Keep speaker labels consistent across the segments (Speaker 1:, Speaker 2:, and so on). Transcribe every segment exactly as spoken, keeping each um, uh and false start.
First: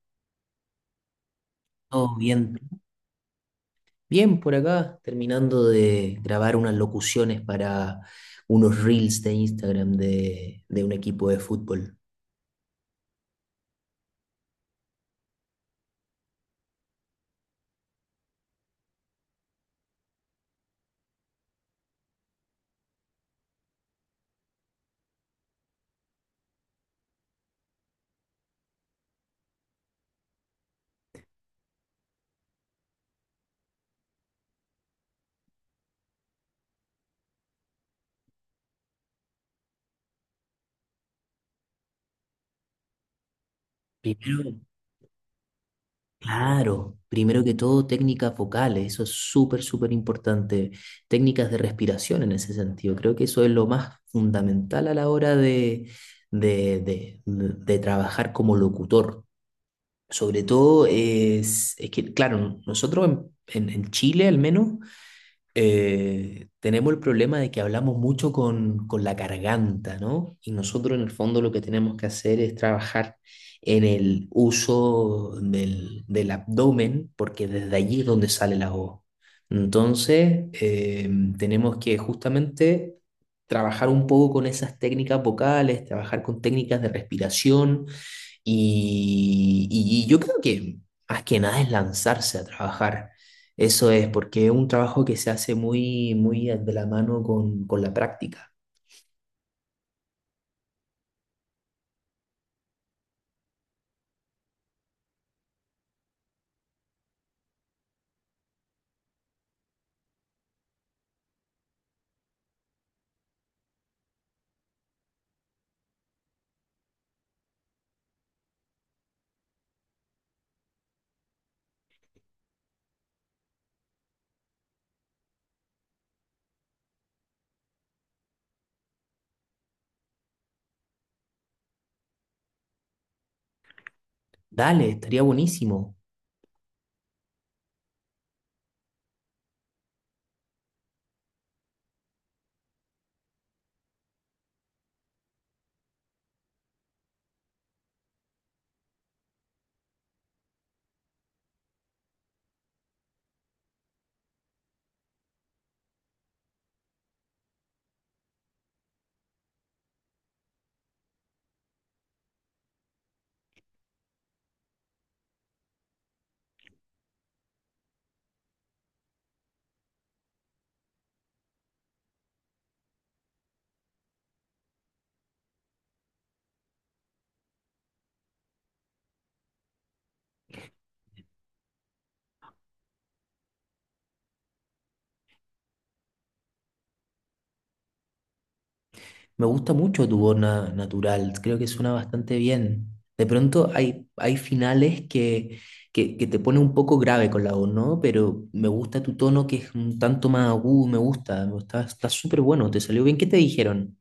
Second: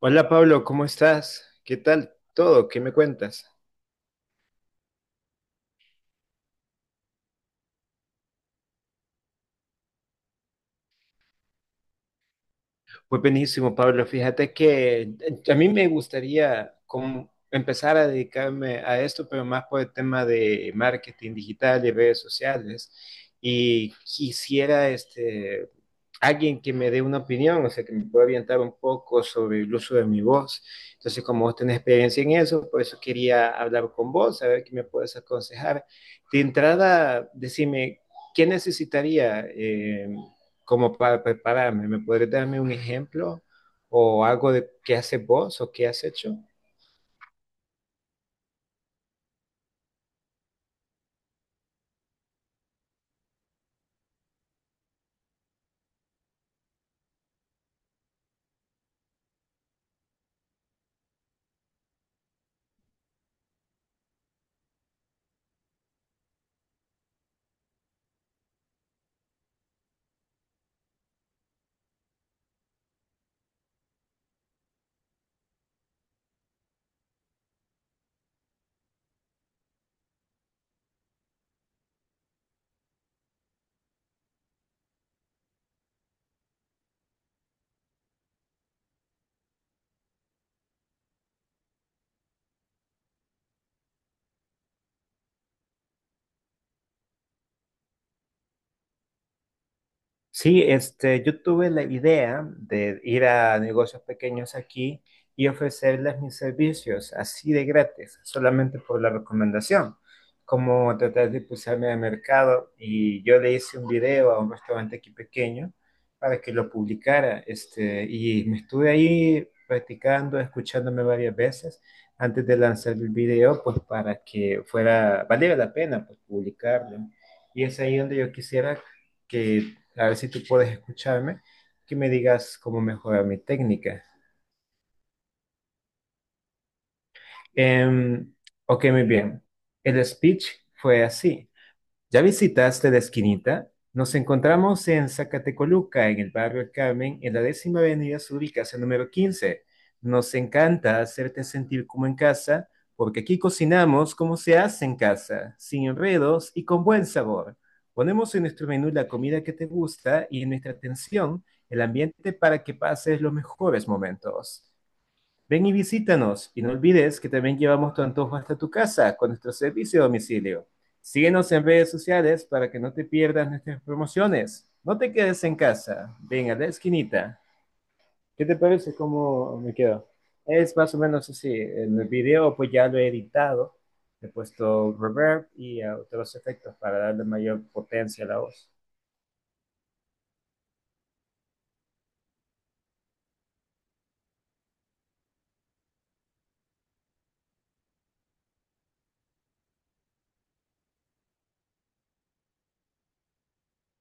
Speaker 1: Hola Pablo, ¿cómo estás? ¿Qué tal
Speaker 2: Todo bien,
Speaker 1: todo? ¿Qué me cuentas?
Speaker 2: bien por acá, terminando de grabar unas locuciones para unos reels de Instagram de, de un equipo de fútbol.
Speaker 1: Pues buenísimo, Pablo. Fíjate que eh, a mí me gustaría como empezar a dedicarme a esto, pero más por el tema de marketing digital y redes sociales. Y quisiera este, alguien que me dé una opinión, o sea, que me pueda orientar un poco sobre el uso de mi voz. Entonces, como vos tenés experiencia en eso, por eso quería hablar con vos, a ver qué me puedes aconsejar. De entrada, decime, ¿qué necesitaría eh, como para prepararme? ¿Me podrías darme un ejemplo o algo
Speaker 2: Primero,
Speaker 1: de qué haces vos o qué has hecho?
Speaker 2: claro, primero que todo, técnicas vocales, eso es súper, súper importante. Técnicas de respiración en ese sentido, creo que eso es lo más fundamental a la hora de, de, de- de trabajar como locutor. Sobre todo es, es que, claro, nosotros en en- en Chile al menos. Eh, tenemos el problema de que hablamos mucho con, con la garganta, ¿no? Y nosotros en el fondo lo que tenemos que hacer es trabajar en el uso del, del abdomen, porque desde allí es donde sale la voz. Entonces, eh, tenemos que justamente trabajar un poco con esas técnicas vocales, trabajar con técnicas de respiración y, y y yo creo que más que nada es lanzarse a trabajar. Eso es, porque es un trabajo que se hace muy, muy de la mano con, con la práctica.
Speaker 1: Sí, este, yo tuve la idea de ir a negocios pequeños aquí y ofrecerles mis servicios así de gratis, solamente por la recomendación, como tratar de impulsarme al mercado, y yo le hice un video a un restaurante aquí pequeño para que lo publicara, este, y me estuve ahí practicando, escuchándome varias veces antes de lanzar el video, pues para que fuera, valiera la pena pues, publicarlo. Y es ahí donde yo quisiera que a ver si tú puedes escucharme, que me digas cómo mejorar mi técnica.
Speaker 2: Dale, estaría buenísimo.
Speaker 1: Em, ok, muy bien. El speech fue así. ¿Ya visitaste la esquinita? Nos encontramos en Zacatecoluca, en el barrio El Carmen, en la décima avenida sur y casa número quince. Nos encanta hacerte sentir como en casa, porque aquí cocinamos como se hace en casa, sin enredos y con buen sabor. Ponemos en nuestro menú la comida que te gusta y en nuestra atención el ambiente para que pases los mejores momentos. Ven y visítanos y no olvides que también llevamos tu antojo hasta tu casa con nuestro servicio a domicilio. Síguenos en redes sociales para que no te pierdas nuestras promociones. No te quedes en casa, ven a la esquinita. ¿Qué te parece cómo me quedo? Es más o menos así. En el video pues ya lo he editado, he puesto reverb y eh, otros efectos para darle mayor potencia a la voz.
Speaker 2: Me gusta mucho tu voz na- natural, creo que suena bastante bien. De pronto hay, hay finales que, que, que te pone un poco grave con la voz, ¿no? Pero me gusta tu tono que es un tanto más agudo, me gusta, está, está súper bueno, te salió bien. ¿Qué te dijeron?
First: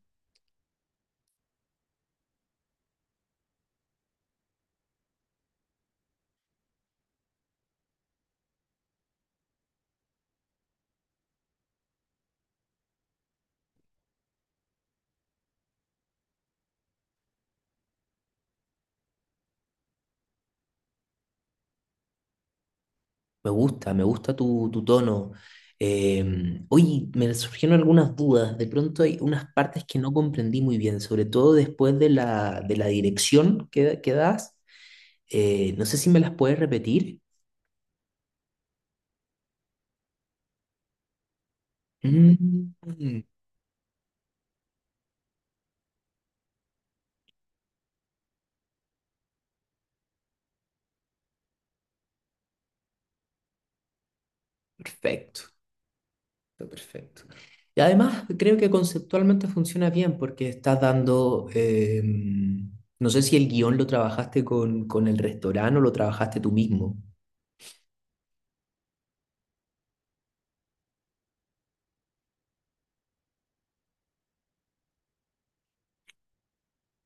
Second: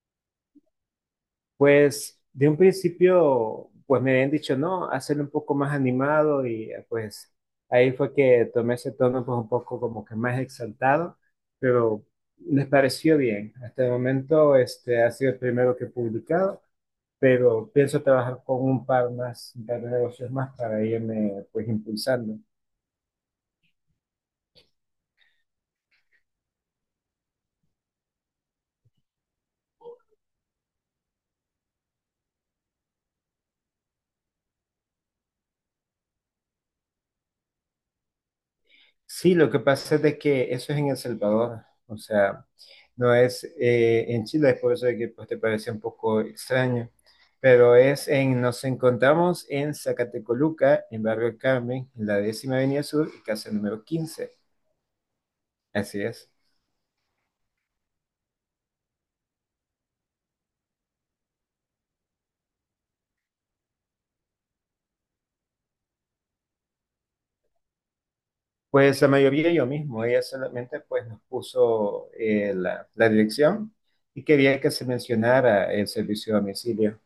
Speaker 1: Pues de un principio, pues me habían dicho, no, hacerlo un poco más animado y eh, pues ahí fue que tomé ese tono pues un poco como que más exaltado, pero les pareció bien. Hasta el momento este ha sido el primero que he publicado, pero pienso trabajar con un par más, un par de negocios más para irme pues impulsando.
Speaker 2: Me gusta, me gusta tu, tu tono. Eh, oye, me surgieron algunas dudas. De pronto hay unas partes que no comprendí muy bien, sobre todo después de la, de la dirección que, que das. Eh, no sé si me las puedes repetir.
Speaker 1: Sí, lo que pasa es de que eso es en El Salvador, o sea... No
Speaker 2: Mm,
Speaker 1: es eh, en Chile, es por eso de que pues, te parece un poco extraño, pero es en, nos encontramos en Zacatecoluca, en Barrio El Carmen, en la décima avenida sur y casa número quince,
Speaker 2: perfecto,
Speaker 1: así es.
Speaker 2: está perfecto. Y además creo que conceptualmente funciona bien porque estás dando, eh, no sé si el guión lo trabajaste con, con el restaurante o lo trabajaste tú mismo.
Speaker 1: Pues la mayoría yo mismo, ella solamente pues nos puso eh, la, la dirección y quería que se mencionara el servicio a domicilio.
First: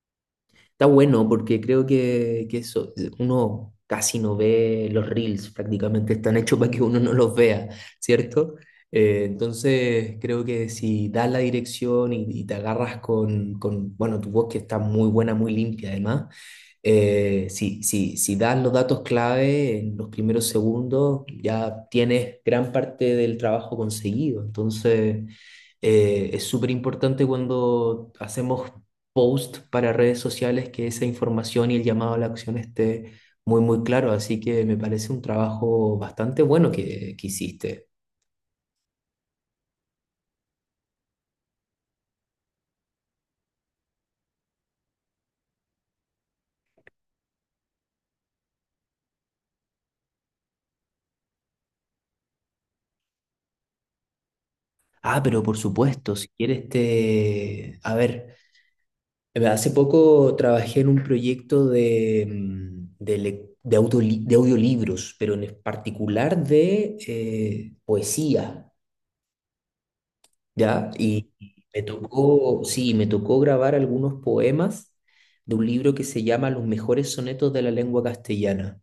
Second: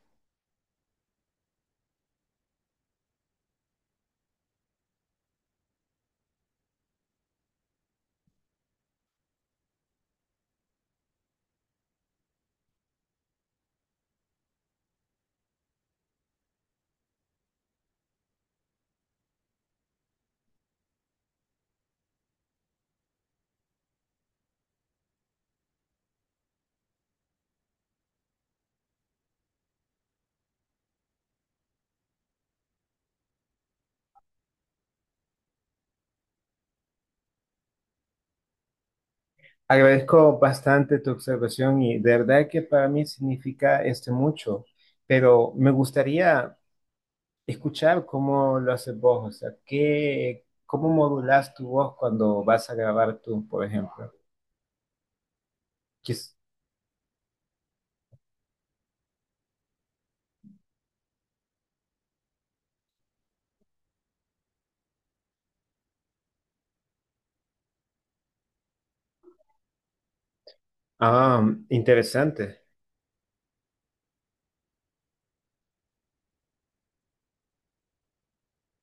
Speaker 2: Está bueno porque creo que, que eso, uno casi no ve los reels, prácticamente están hechos para que uno no los vea, ¿cierto? Eh, entonces creo que si das la dirección y, y te agarras con, con, bueno, tu voz que está muy buena, muy limpia además, eh, si, si, si das los datos clave en los primeros segundos, ya tienes gran parte del trabajo conseguido. Entonces, eh, es súper importante cuando hacemos post para redes sociales que esa información y el llamado a la acción esté muy, muy claro. Así que me parece un trabajo bastante bueno que, que hiciste.
Speaker 1: Agradezco bastante tu observación y de verdad que para mí significa este mucho, pero me gustaría escuchar cómo lo haces vos, o sea, qué, cómo modulás tu voz cuando vas a grabar tú, por ejemplo.
Speaker 2: Ah, pero por supuesto, si
Speaker 1: Quis-
Speaker 2: quieres te... A ver. Eh, Hace poco trabajé en un proyecto de, mm, de, lec- de autoli- de audiolibros, pero en particular de eh, poesía, ¿ya? Y
Speaker 1: Ah,
Speaker 2: y me tocó,
Speaker 1: interesante.
Speaker 2: sí, me tocó grabar algunos poemas de un libro que se llama Los mejores sonetos de la lengua castellana.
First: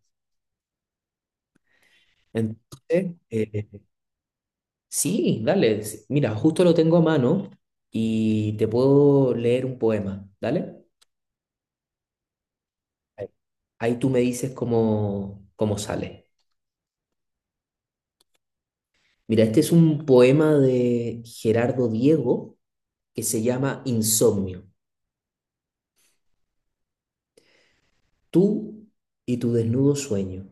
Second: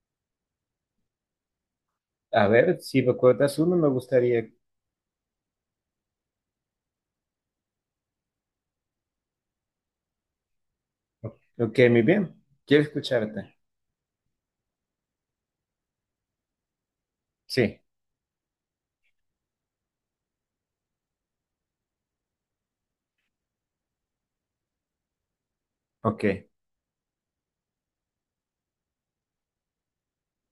Speaker 1: A ver, si
Speaker 2: Entonces,
Speaker 1: recuerdas
Speaker 2: eh,
Speaker 1: uno, me gustaría.
Speaker 2: sí, dale, s- mira, justo lo tengo a mano y te puedo leer un poema, ¿dale?
Speaker 1: Ok, muy bien. Quiero
Speaker 2: Ahí
Speaker 1: escucharte.
Speaker 2: ahí tú me dices cómo, cómo sale.
Speaker 1: Sí,
Speaker 2: Mira, este es un poema de Gerardo Diego que se llama Insomnio.
Speaker 1: ok.
Speaker 2: Tú y tu desnudo sueño.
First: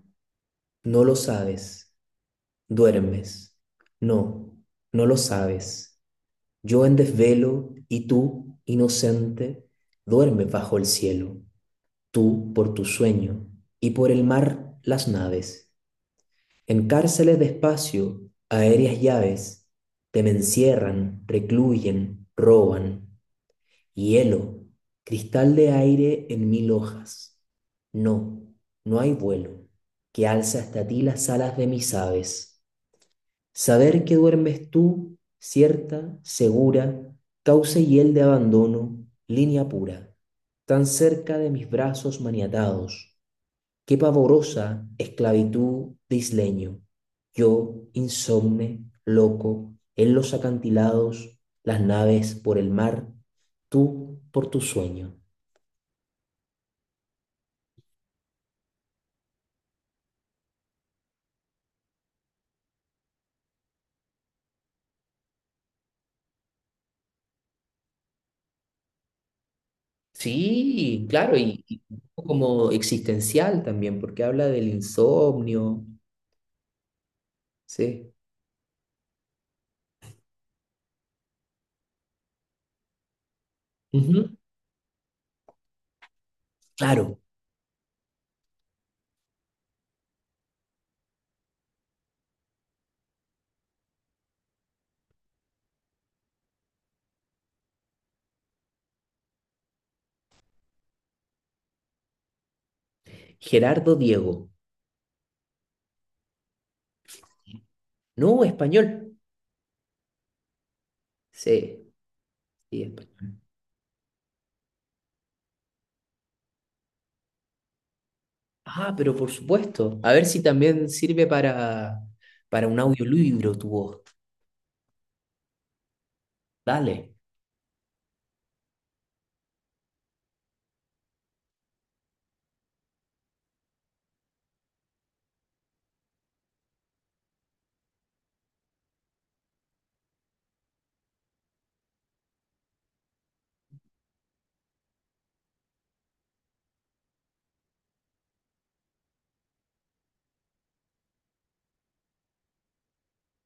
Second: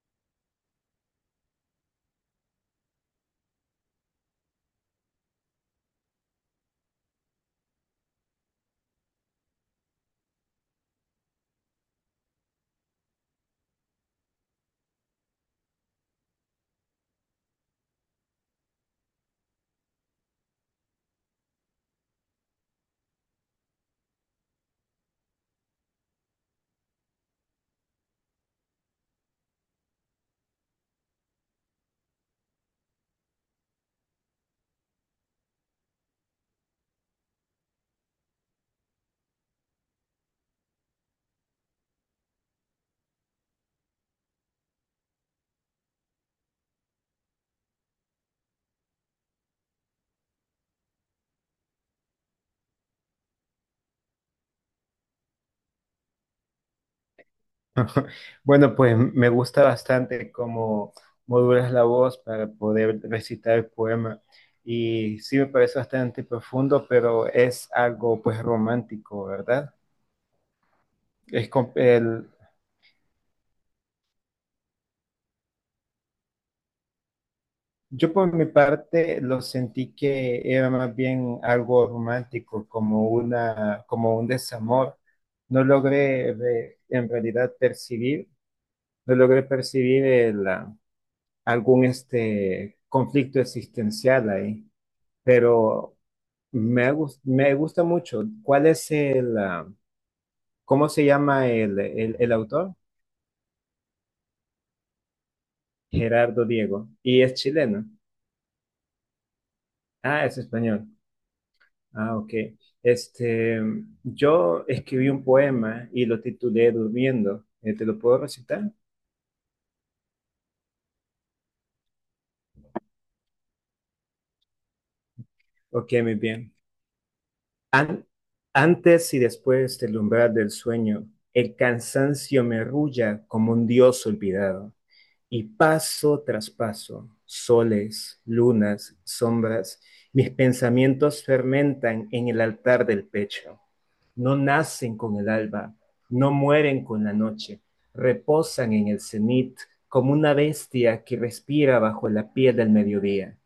Speaker 2: No lo sabes. Duermes. No, no lo sabes. Yo en desvelo y tú, inocente, duermes bajo el cielo. Tú por tu sueño y por el mar las naves. En cárceles de espacio, aéreas llaves, te me encierran, recluyen, roban. Hielo, cristal de aire en mil hojas. No, no hay vuelo que alza hasta ti las alas de mis aves. Saber que duermes tú, cierta, segura, cauce y hiel de abandono, línea pura, tan cerca de mis brazos maniatados. Qué pavorosa esclavitud de isleño. Yo, insomne, loco, en los acantilados, las naves por el mar, tú por tu sueño.
Speaker 1: Bueno, pues me gusta bastante cómo modulas la voz para poder recitar el poema. Y sí me parece bastante profundo, pero es algo pues romántico, ¿verdad?
Speaker 2: Sí, claro,
Speaker 1: Es,
Speaker 2: y,
Speaker 1: com-
Speaker 2: y un
Speaker 1: el
Speaker 2: poco como existencial también, porque habla del insomnio, sí.
Speaker 1: Yo por mi parte lo sentí que era más bien algo romántico, como una, como un
Speaker 2: Ujú,
Speaker 1: desamor. No logré re-
Speaker 2: claro,
Speaker 1: en realidad percibir, no logré percibir el, ah, algún este conflicto existencial ahí, pero me, gus- me gusta mucho. ¿Cuál es el, ah, cómo se llama el, el, el autor?
Speaker 2: Gerardo Diego.
Speaker 1: Gerardo Diego. Y es chileno.
Speaker 2: No, español.
Speaker 1: Ah, es español.
Speaker 2: Sí,
Speaker 1: Ah, ok.
Speaker 2: sí, español.
Speaker 1: Este, yo escribí un poema y lo titulé Durmiendo. Eh, ¿Te lo puedo recitar?
Speaker 2: Ah, pero por supuesto. A ver si también sirve para, para un audiolibro tu voz.
Speaker 1: Ok, muy bien.
Speaker 2: Dale,
Speaker 1: An- antes y después del umbral del sueño, el cansancio me rulla como un dios olvidado. Y paso tras paso, soles, lunas, sombras, mis pensamientos fermentan en el altar del pecho. No nacen con el alba, no mueren con la noche, reposan en el cenit como una bestia que respira bajo la piel del mediodía.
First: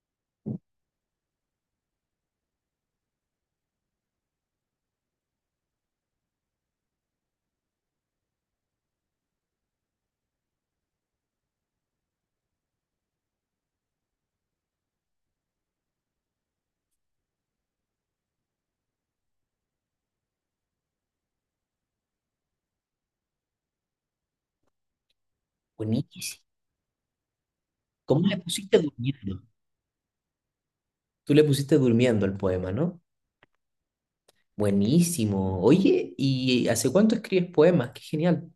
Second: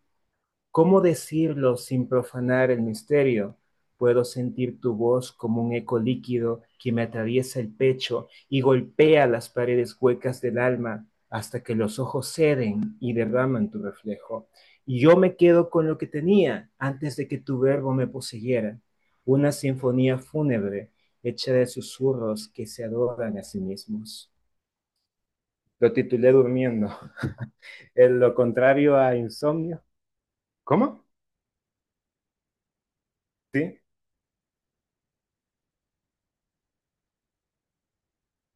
Speaker 1: ¿Cómo decirlo sin profanar el misterio? Puedo sentir tu voz como un eco líquido que me atraviesa el pecho y golpea las paredes huecas del alma hasta que los ojos ceden y derraman tu reflejo. Y yo me quedo con lo que tenía antes de que tu verbo me poseyera, una sinfonía fúnebre hecha de susurros que se adoran a sí mismos. Lo titulé
Speaker 2: buenísimo.
Speaker 1: durmiendo. en
Speaker 2: ¿Cómo
Speaker 1: lo
Speaker 2: le pusiste
Speaker 1: contrario a
Speaker 2: durmiendo?
Speaker 1: insomnio. ¿Cómo?
Speaker 2: Tú le pusiste durmiendo el poema, ¿no?
Speaker 1: Sí,
Speaker 2: Buenísimo. Oye, ¿y hace cuánto escribes poemas? Qué genial.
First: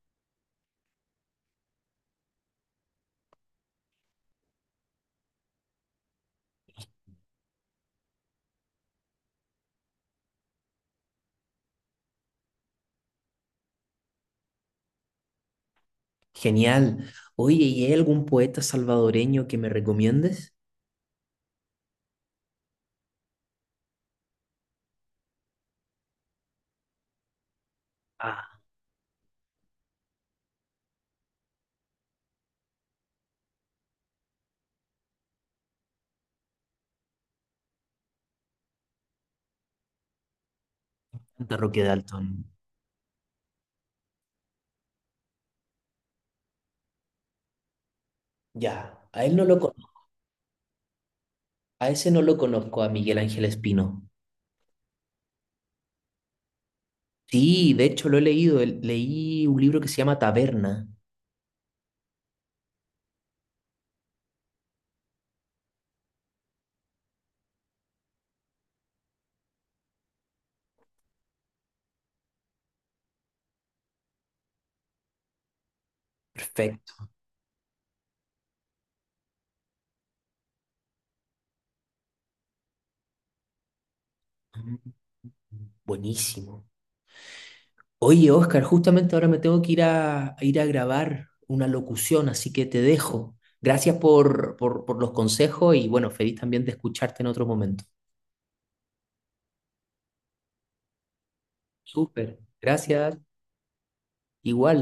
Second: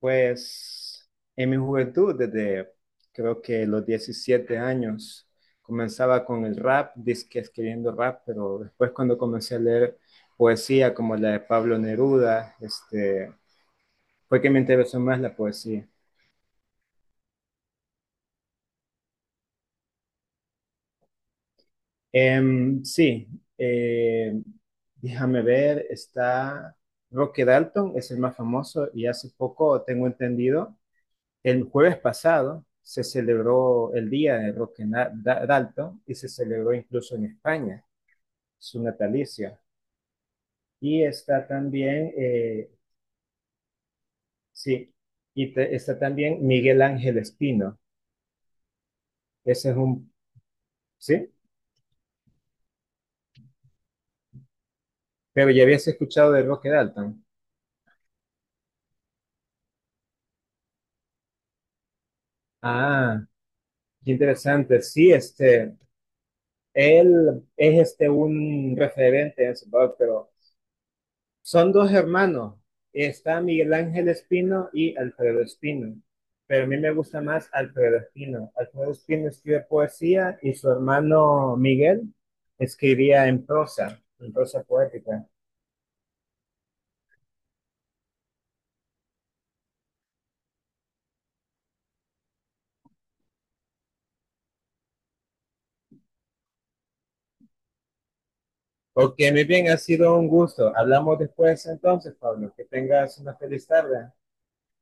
Speaker 1: pues en mi juventud, desde creo que los diecisiete años, comenzaba con el rap, disque escribiendo rap, pero después cuando comencé a leer poesía como la de Pablo Neruda, este, fue que me interesó más la poesía.
Speaker 2: Genial. Oye, ¿y hay algún poeta salvadoreño que me recomiendes?
Speaker 1: Em, sí, eh, déjame ver, está Roque Dalton, es el más
Speaker 2: Ah,
Speaker 1: famoso, y hace poco tengo entendido. El jueves pasado se celebró el día de Roque Dalton y se celebró incluso en España su natalicio. Y está
Speaker 2: de Roque
Speaker 1: también,
Speaker 2: Dalton.
Speaker 1: eh, sí, y te- está también Miguel Ángel Espino.
Speaker 2: Ya, a él no lo
Speaker 1: Ese es
Speaker 2: conozco,
Speaker 1: un, sí,
Speaker 2: a ese no lo conozco, a Miguel Ángel Espino.
Speaker 1: pero ya habías escuchado de Roque Dalton.
Speaker 2: Sí, de hecho lo he leído, el- leí un libro que se llama Taberna.
Speaker 1: Ah, qué interesante. Sí, este, él es este un referente en su pero son dos hermanos. Está Miguel Ángel Espino y Alfredo Espino. Pero a mí me
Speaker 2: Perfecto.
Speaker 1: gusta más Alfredo Espino. Alfredo Espino escribe poesía y su hermano Miguel escribía en prosa, en prosa
Speaker 2: Mm,
Speaker 1: poética.
Speaker 2: buenísimo. Oye, Oscar, justamente ahora me tengo que ir a, a ir a grabar una locución, así que te dejo. Gracias por, por, por los consejos y bueno, feliz también de escucharte en otro momento.
Speaker 1: Ok, muy bien, ha sido un gusto. Hablamos después entonces,
Speaker 2: Súper,
Speaker 1: Pablo. Que
Speaker 2: gracias.
Speaker 1: tengas una feliz tarde.
Speaker 2: Igual.